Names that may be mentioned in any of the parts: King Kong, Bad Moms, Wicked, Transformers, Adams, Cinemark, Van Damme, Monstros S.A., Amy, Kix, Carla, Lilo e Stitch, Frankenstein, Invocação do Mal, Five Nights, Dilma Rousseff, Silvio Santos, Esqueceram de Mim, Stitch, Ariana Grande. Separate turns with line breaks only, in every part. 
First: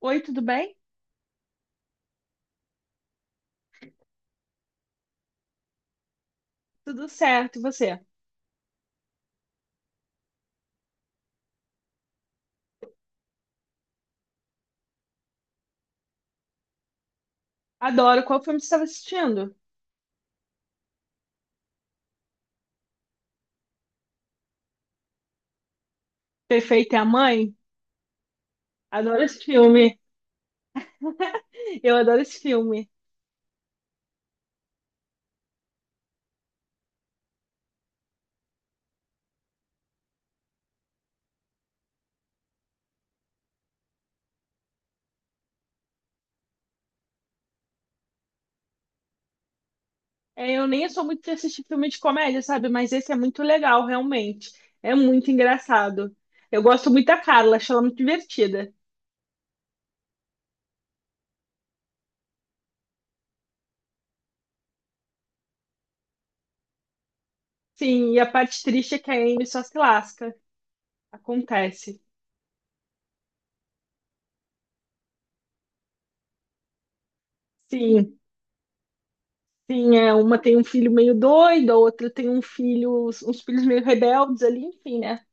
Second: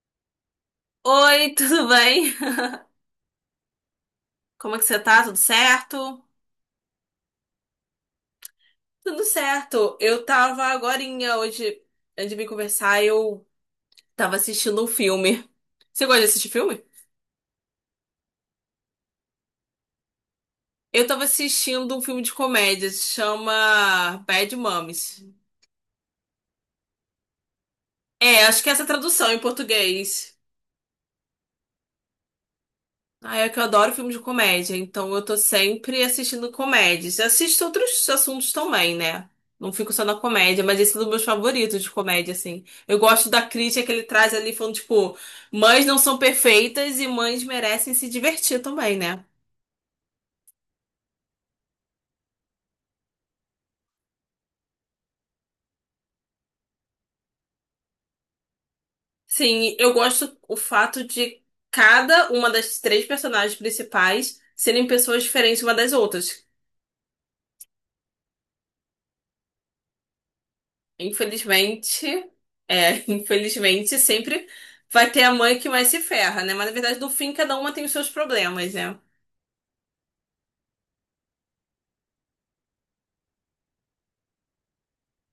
Oi, tudo bem?
Oi, tudo bem? Como é que você tá? Tudo certo?
Tudo certo, e você?
Tudo certo. Eu tava agorinha hoje, antes de vir conversar, eu tava assistindo um filme. Você gosta de assistir filme?
Adoro. Qual filme você estava assistindo?
Eu tava assistindo um filme de comédia, se chama Bad Moms.
Perfeita é a Mãe?
É, acho que essa é a
Adoro
tradução em
esse filme.
português.
Eu adoro esse filme.
Ah, é que eu adoro filme de comédia, então eu tô sempre assistindo comédias. Assisto outros assuntos também, né? Não fico só na comédia, mas esse é um dos meus favoritos de comédia, assim. Eu gosto da crítica que ele traz ali, falando, tipo, mães não são perfeitas e mães merecem se divertir também, né?
É, eu nem sou muito de assistir filme de comédia, sabe? Mas esse é muito legal, realmente. É muito engraçado. Eu gosto muito da Carla, acho ela muito divertida.
Sim, eu gosto o fato de cada uma das três personagens principais serem pessoas diferentes uma das outras.
Sim, e a parte triste é que a Amy só se lasca. Acontece.
Infelizmente, é, infelizmente sempre vai ter a mãe que mais se ferra, né? Mas na verdade, no fim, cada uma tem os seus
Sim,
problemas, né?
sim, é, uma tem um filho meio doido, a outra tem um filho, uns filhos meio rebeldes ali, enfim, né?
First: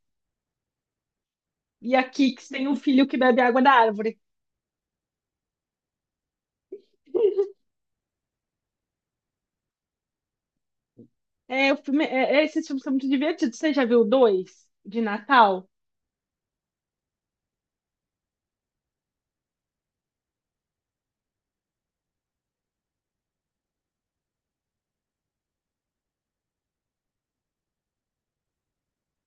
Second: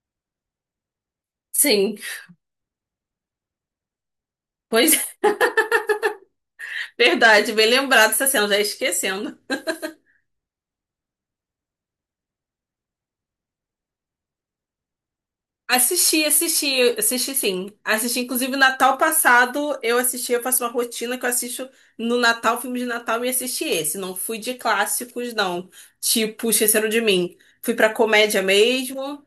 E
Sim,
a Kix tem um filho que bebe água da árvore.
pois é, verdade, bem lembrado essa cena, já ia esquecendo.
É, o filme, é, esses filmes são muito divertidos. Você já viu dois de Natal?
Assisti sim. Assisti, inclusive, Natal passado eu assisti, eu faço uma rotina que eu assisto no Natal, filme de Natal, e assisti esse. Não fui de clássicos, não. Tipo, Esqueceram de Mim. Fui pra comédia mesmo.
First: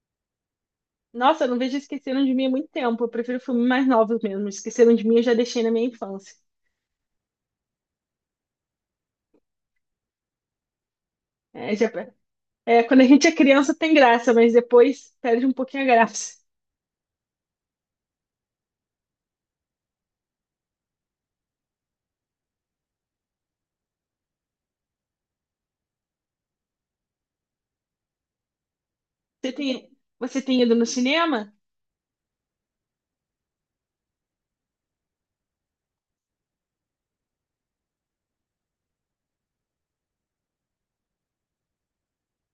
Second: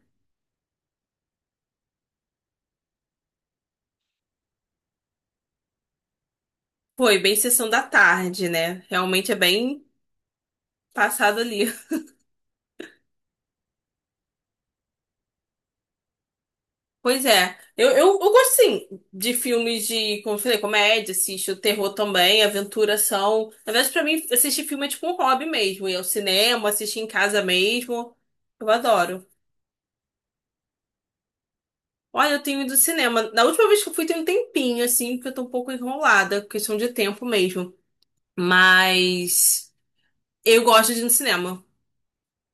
Nossa, eu não vejo Esqueceram de Mim há muito tempo. Eu prefiro filmes mais novos mesmo. Esqueceram de Mim eu já deixei na minha infância.
Foi bem sessão da tarde, né? Realmente é bem passado ali.
É, é, quando a gente é criança tem graça, mas depois perde um pouquinho a graça.
Pois é. Eu gosto, sim, de filmes de, como eu falei, comédia, assisto terror também, aventura, ação. Na verdade, pra mim, assistir filme é tipo um hobby mesmo. Ir ao cinema, assistir em casa mesmo. Eu adoro.
Você tem ido no cinema?
Olha, eu tenho ido ao cinema. Na última vez que eu fui, tem um tempinho, assim, porque eu tô um pouco enrolada, questão de tempo mesmo. Mas eu gosto de ir no cinema.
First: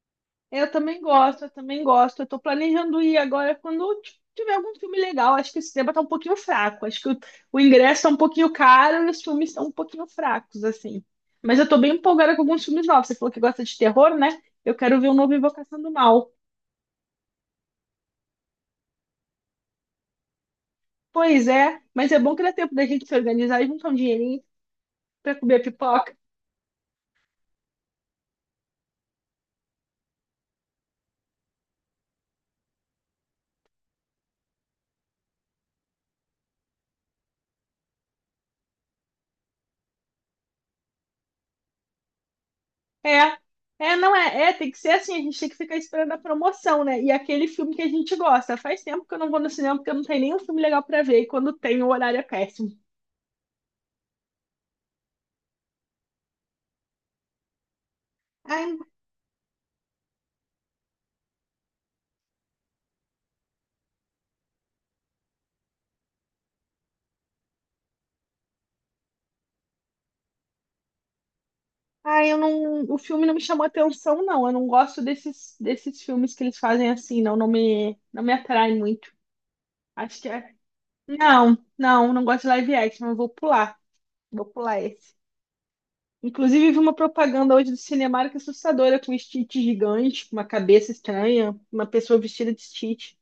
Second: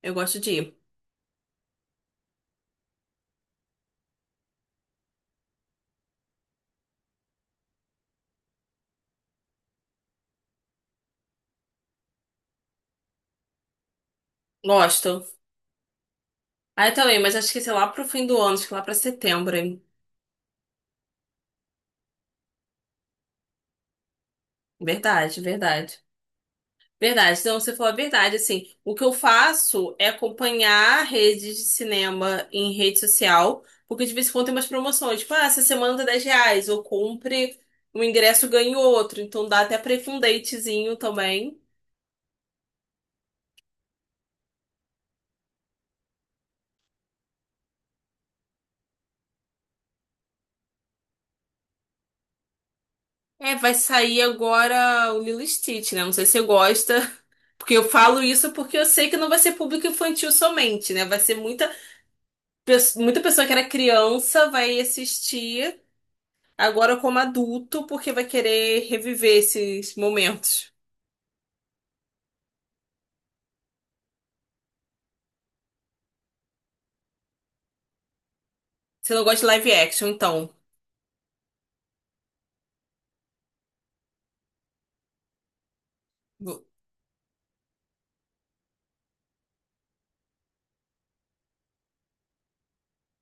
Eu gosto de
Eu
ir.
também gosto, eu também gosto. Eu tô planejando ir agora quando tiver algum filme legal. Acho que esse tema tá um pouquinho fraco. O ingresso tá um pouquinho caro e os filmes estão um pouquinho fracos, assim. Mas eu tô bem empolgada com alguns filmes novos. Você falou que gosta de terror, né? Eu quero ver o
Gosto.
novo Invocação do Mal.
Ah, eu também, mas acho que sei lá pro fim do ano, acho que lá pra setembro, hein?
Pois é, mas é bom que dá tempo da gente se organizar e juntar um dinheirinho pra
Verdade,
comer
verdade.
pipoca.
Verdade, então você falou a verdade, assim, o que eu faço é acompanhar redes de cinema em rede social, porque de vez em quando tem umas promoções, tipo, ah, essa semana tá 10 reais, ou compre um ingresso, ganhe outro, então dá até pra ir com um datezinho também.
É, é, não é, é, tem que ser assim, a gente tem que ficar esperando a promoção, né? E aquele filme que a gente gosta. Faz tempo que eu não vou no cinema porque não tem nenhum filme legal pra ver, e quando tem, o horário é péssimo.
É, vai sair agora o Lilo e Stitch, né, não sei se você gosta, porque eu falo isso porque
Ai,
eu sei que não vai ser público infantil somente, né, vai ser muita, muita pessoa que era criança vai assistir, agora como adulto, porque vai querer reviver esses momentos.
ai, eu não, o filme não me chamou atenção, não. Eu não gosto desses filmes que eles fazem assim, não, não me atrai
Você
muito.
não gosta de live action,
Acho que
então.
é. Não, não, não gosto de live action, eu vou pular. Vou pular esse.
Vo-
Inclusive, vi uma propaganda hoje do Cinemark assustadora com um Stitch gigante, com uma cabeça estranha, uma pessoa vestida de Stitch.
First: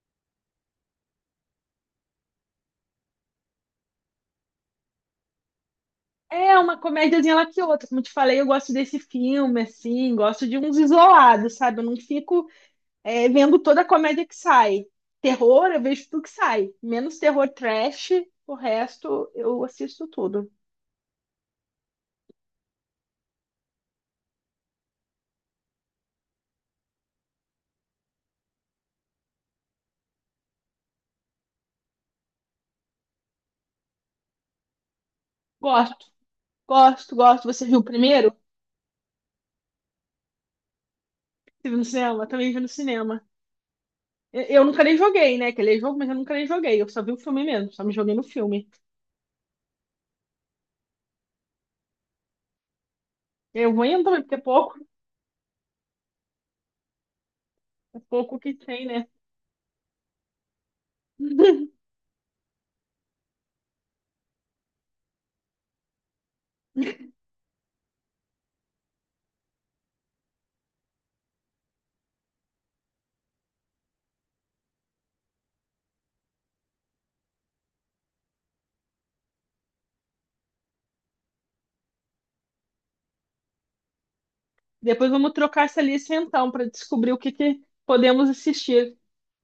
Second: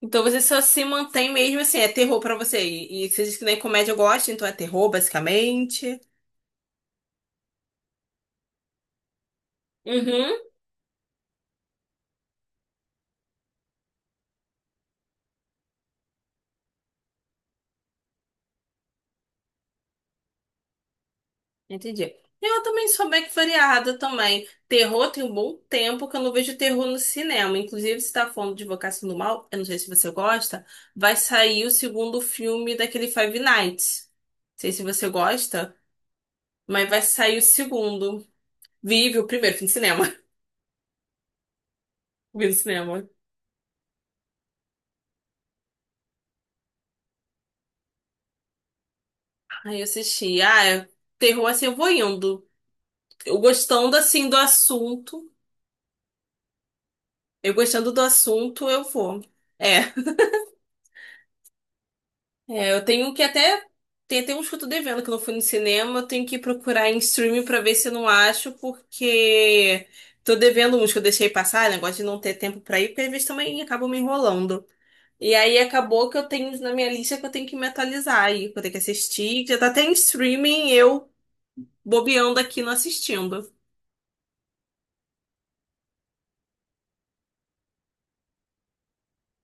Então você só se mantém mesmo assim, é terror pra você. E você diz que nem comédia gosta, então é terror, basicamente.
É uma comédiazinha lá que outra. Como te falei, eu gosto desse filme, assim,
Uhum,
gosto de uns isolados, sabe? Eu não fico é, vendo toda a comédia que sai. Terror, eu vejo tudo que sai. Menos terror trash, o resto eu assisto tudo.
entendi. Eu também sou bem que variada também. Terror tem um bom tempo que eu não vejo terror no cinema. Inclusive, se tá falando de Invocação do Mal, eu não sei se você gosta, vai sair o segundo filme daquele Five Nights. Não sei se você gosta,
Gosto,
mas vai
gosto,
sair o
gosto. Você viu o
segundo.
primeiro?
Vive o primeiro, fui no cinema.
Você viu no cinema? Eu
Vi
também
no
vi no
cinema.
cinema. Eu nunca nem joguei, né? Que aquele jogo, mas eu nunca nem joguei. Eu só vi o filme mesmo, só me joguei no filme.
Aí eu assisti. Terror assim, eu vou indo. Eu
Eu vou
gostando
indo,
assim do
porque
assunto. Eu gostando
é
do
pouco que
assunto, eu
tem, né?
vou. É. É, eu tenho que até. Tem até uns que eu tô devendo que eu não fui no cinema. Eu tenho que procurar em streaming pra ver se eu não acho, porque tô devendo uns que eu deixei passar, negócio de não ter tempo pra ir, porque às vezes também acabam me enrolando. E aí acabou que eu tenho uns na minha lista que eu tenho que me atualizar aí, que eu tenho que assistir, que já tá até em streaming, eu bobeando aqui não assistindo.
Depois vamos trocar essa lista então para descobrir que podemos assistir.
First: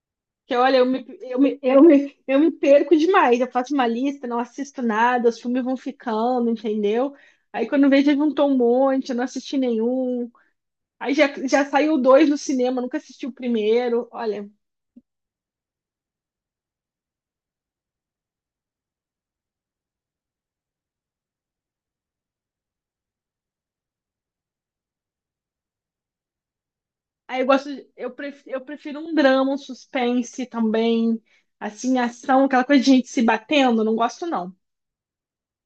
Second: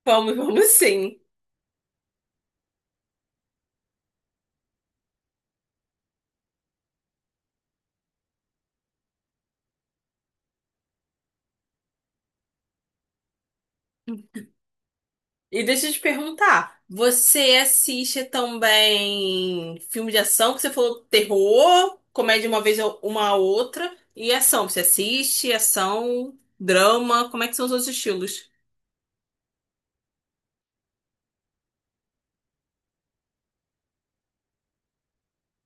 Vamos,
Porque
vamos
olha, eu me,
sim.
eu me, eu me, eu me perco demais. Eu faço uma lista, não assisto nada, os filmes vão ficando, entendeu? Aí quando vejo, já juntou um monte, eu não assisti nenhum. Já saiu dois no cinema, eu nunca assisti o primeiro. Olha,
E deixa eu te perguntar, você assiste também filme de ação, que você falou terror, comédia uma vez uma a outra, e ação, você assiste ação, drama,
aí
como
eu
é que são
gosto,
os outros estilos?
eu prefiro um drama, um suspense também, assim, ação, aquela coisa de gente se batendo, não gosto não.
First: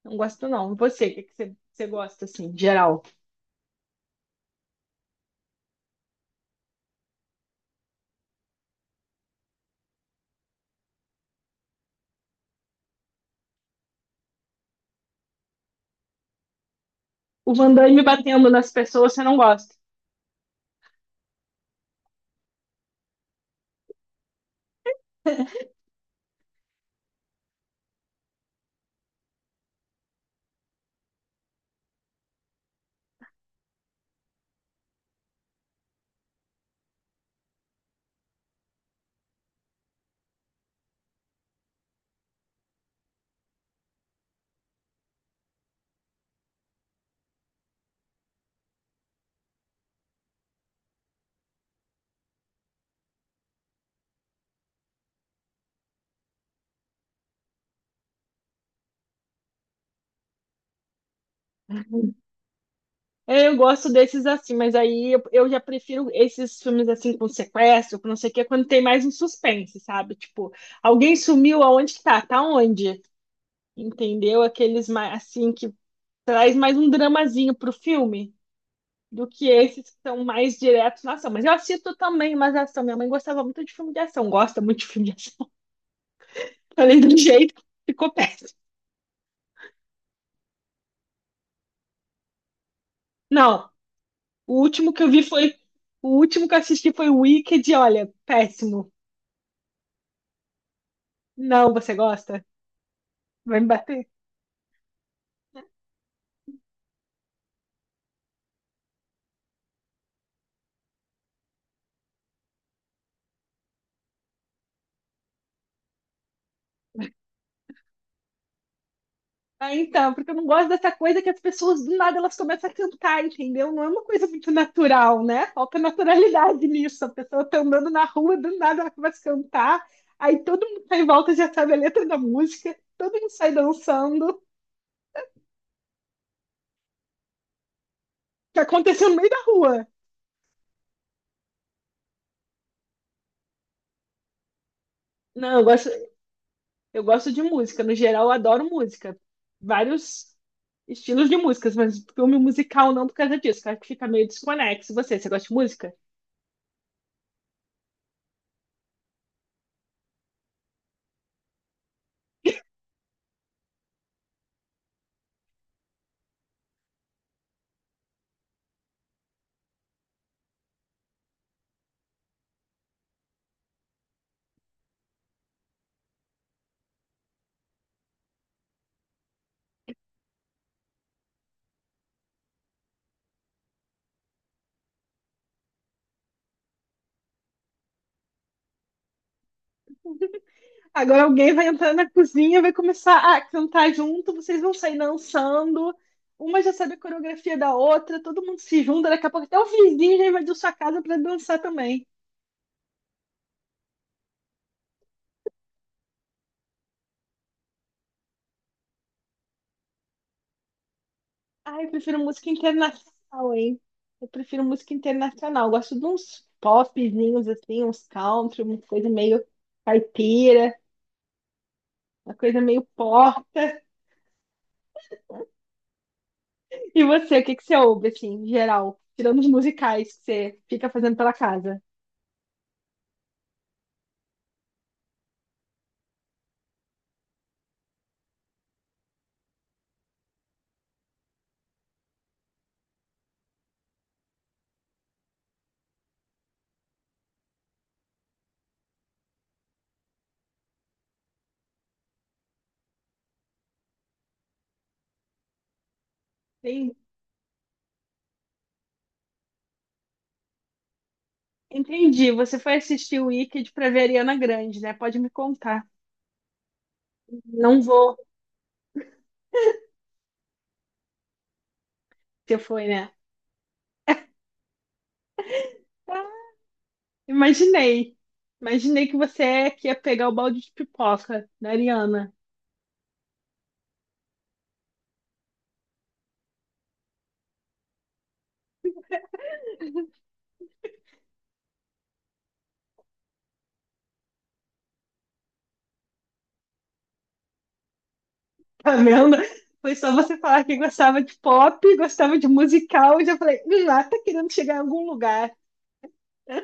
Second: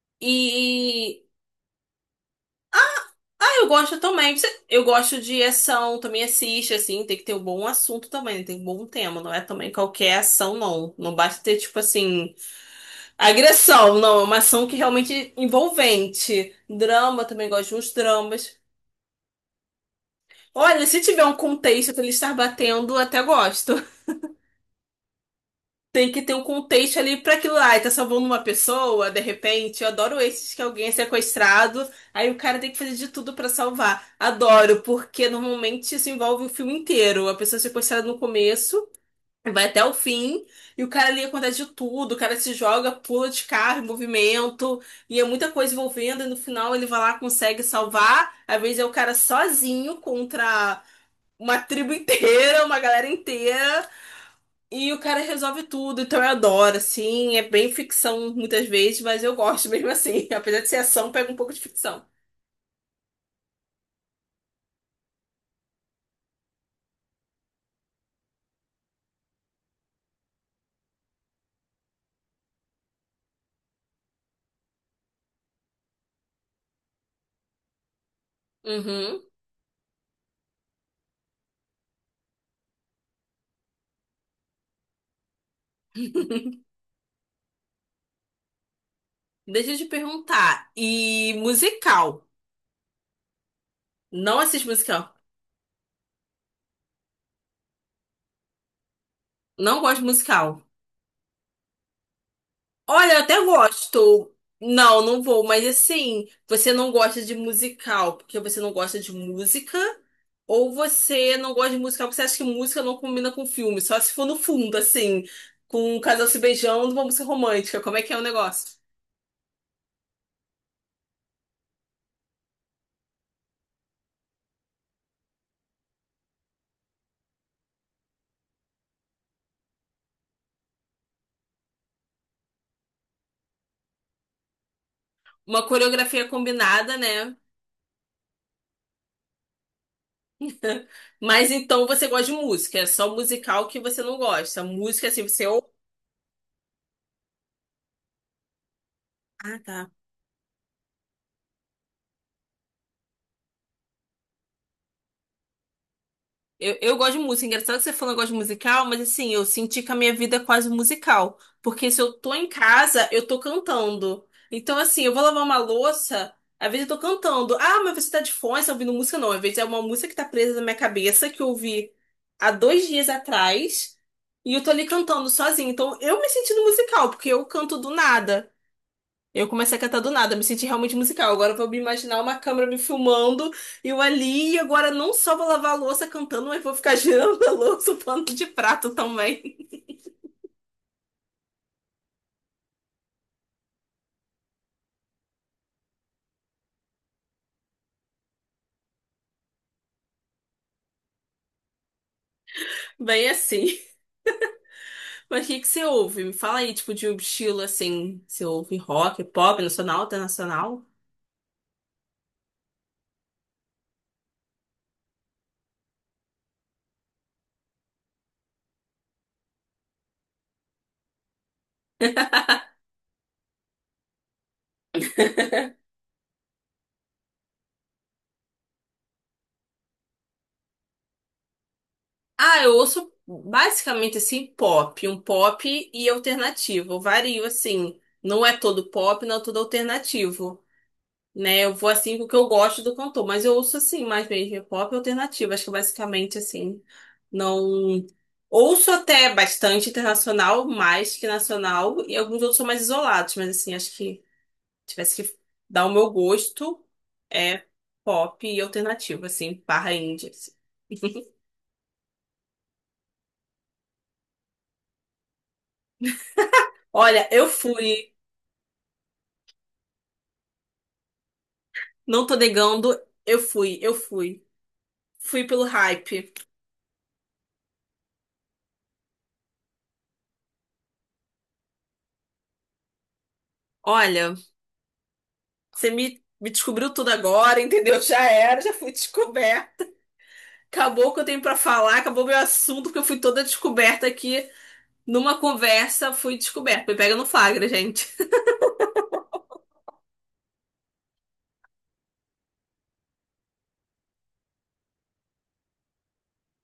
Não gosto não. E você,
E
que você, você gosta assim, geral?
eu gosto também, eu gosto de ação, também assiste assim, tem que ter um bom assunto também, né? Tem um bom tema, não é também qualquer ação não, não basta ter tipo assim agressão, não, é uma ação que realmente envolvente. Drama, também
O
gosto
Van
de uns
Damme batendo
dramas.
nas pessoas, você não gosta.
Olha, se tiver um contexto pra ele estar batendo, até gosto. Tem que ter um contexto ali pra aquilo lá. E tá salvando uma pessoa, de repente. Eu adoro esses que alguém é sequestrado, aí o cara tem que fazer de tudo pra salvar. Adoro, porque normalmente isso envolve o filme inteiro. A pessoa é sequestrada no começo. Vai até o fim e o cara ali acontece de tudo. O cara se joga, pula de carro, em movimento, e é muita coisa envolvendo. E no final ele vai lá, consegue salvar. Às vezes é o cara sozinho contra uma tribo inteira, uma galera inteira, e o cara resolve tudo. Então eu adoro, assim. É bem ficção muitas vezes, mas eu gosto mesmo assim. Apesar de ser ação, pega um pouco de ficção.
Eu gosto desses assim, mas eu já prefiro esses filmes assim com sequestro, com não sei o quê, quando tem mais um suspense, sabe? Tipo, alguém sumiu, aonde que tá? Tá onde? Entendeu? Aqueles mais assim que traz mais um dramazinho pro filme
Uhum.
do que esses que são mais diretos na ação. Mas eu assisto também mais ação. Minha mãe gostava muito de filme de ação, gosta muito de filme de ação. Falei do jeito, ficou péssimo.
Deixa eu te perguntar. E musical?
Não,
Não
o
assisto
último que eu
musical.
vi foi. O último que eu assisti foi o Wicked, e olha, péssimo.
Não gosto de musical.
Não, você gosta?
Olha, eu até
Vai me bater?
gosto. Não, não vou, mas assim, você não gosta de musical porque você não gosta de música, ou você não gosta de musical porque você acha que música não combina com filme, só se for no fundo, assim, com um casal se beijando, uma música romântica. Como é que é o negócio?
Ah, então, porque eu não gosto dessa coisa que as pessoas do nada elas começam a cantar, entendeu? Não é uma coisa muito natural, né? Falta naturalidade nisso. A pessoa tá andando na rua, do nada ela começa a cantar, aí todo mundo tá em volta já sabe a letra da música, todo mundo sai dançando,
Uma coreografia combinada, né?
que aconteceu no meio da rua.
Mas então você gosta de música, é só musical que você não gosta. Música, assim, você
Não,
ou.
eu gosto. Eu gosto de música, no geral eu adoro música.
Ah, tá.
Vários estilos de músicas, mas filme musical não por causa disso, que eu acho que fica meio desconexo. Você gosta de música?
Eu gosto de música. É engraçado que você falou que gosta de musical, mas assim, eu senti que a minha vida é quase um musical. Porque se eu tô em casa, eu tô cantando. Então, assim, eu vou lavar uma louça, às vezes eu tô cantando. Ah, mas você tá de fone, você tá ouvindo música? Não, às vezes é uma música que tá presa na minha cabeça, que eu ouvi há dois dias atrás, e eu tô ali cantando sozinha. Então, eu me senti no musical, porque eu canto do nada. Eu comecei a cantar do nada, me senti realmente musical. Agora eu vou me imaginar uma câmera me filmando, eu ali, e agora não só vou lavar a louça cantando, mas vou ficar girando a louça, o pano de prato também.
Agora alguém vai entrar na cozinha, vai começar a cantar junto, vocês vão sair dançando. Uma já sabe a coreografia da outra, todo mundo se junta, daqui a pouco até o vizinho já invadiu sua casa para dançar também.
Bem assim. Mas o que que você ouve? Me fala aí, tipo, de um estilo assim, você ouve rock, pop, nacional, internacional?
Ai, eu prefiro música internacional, hein? Eu prefiro música internacional. Eu gosto de uns popzinhos assim, uns country, uma coisa meio caipira. Uma coisa meio pó. E você, o que você ouve, assim, em geral? Tirando os musicais que você fica fazendo pela casa.
Ah, eu ouço basicamente assim, pop, um pop e alternativo. Eu vario assim, não é todo pop, não é todo alternativo. Né? Eu vou assim com o que eu gosto do cantor, mas eu ouço assim mais mesmo pop e alternativo, acho que basicamente assim, não ouço até bastante internacional, mais que nacional, e alguns outros são mais isolados, mas assim, acho que tivesse que dar o meu gosto
Tem-
é pop e alternativo, assim, barra indie. Assim.
Entendi. Você foi assistir o Wicked pra ver a Ariana Grande, né? Pode me contar.
Olha, eu
Não
fui,
vou.
não tô
Você foi,
negando,
né?
eu fui. Fui pelo
Ah,
hype.
imaginei. Imaginei que você é que ia pegar o balde de pipoca da Ariana.
Olha, me descobriu tudo agora, entendeu? Já era, já fui descoberta. Acabou o que eu tenho pra falar, acabou meu assunto, porque eu fui toda descoberta aqui numa conversa, fui descoberta. Me pega no flagra, gente.
Tá vendo? Foi só você falar que gostava de pop, gostava de musical, e já falei, lá tá querendo chegar em algum lugar.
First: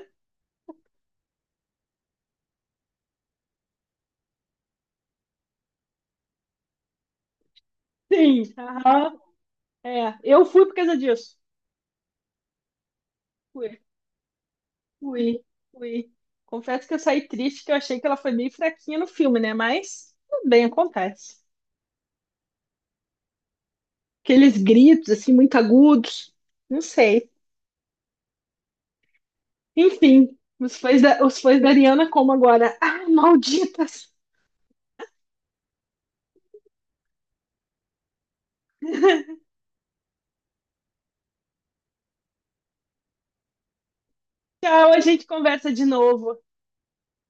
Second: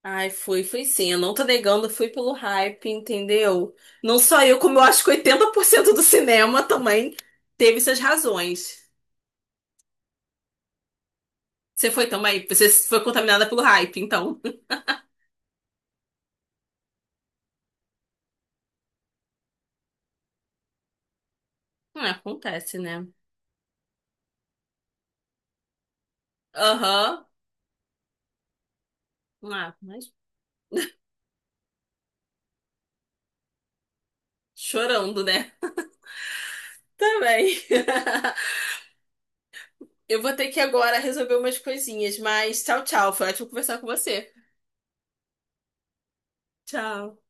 Ai, fui sim. Eu não tô negando, fui pelo hype, entendeu? Não só eu, como eu acho que 80% do cinema também teve suas
Sim.
razões.
Aham. É. Eu fui por causa disso.
Você foi contaminada pelo hype, então.
Fui, fui. Confesso que eu saí triste, que eu achei que ela foi meio fraquinha no filme, né? Mas tudo bem, acontece.
Ah, acontece, né?
Aqueles gritos, assim, muito agudos. Não
Aham.
sei.
Ah, mas
Enfim, os fãs da Ariana como agora? Ah, malditas!
chorando, né? Também. Eu vou ter que agora resolver umas coisinhas, mas tchau, tchau. Foi ótimo conversar com você.
Tchau, a gente conversa de novo.
Tchau.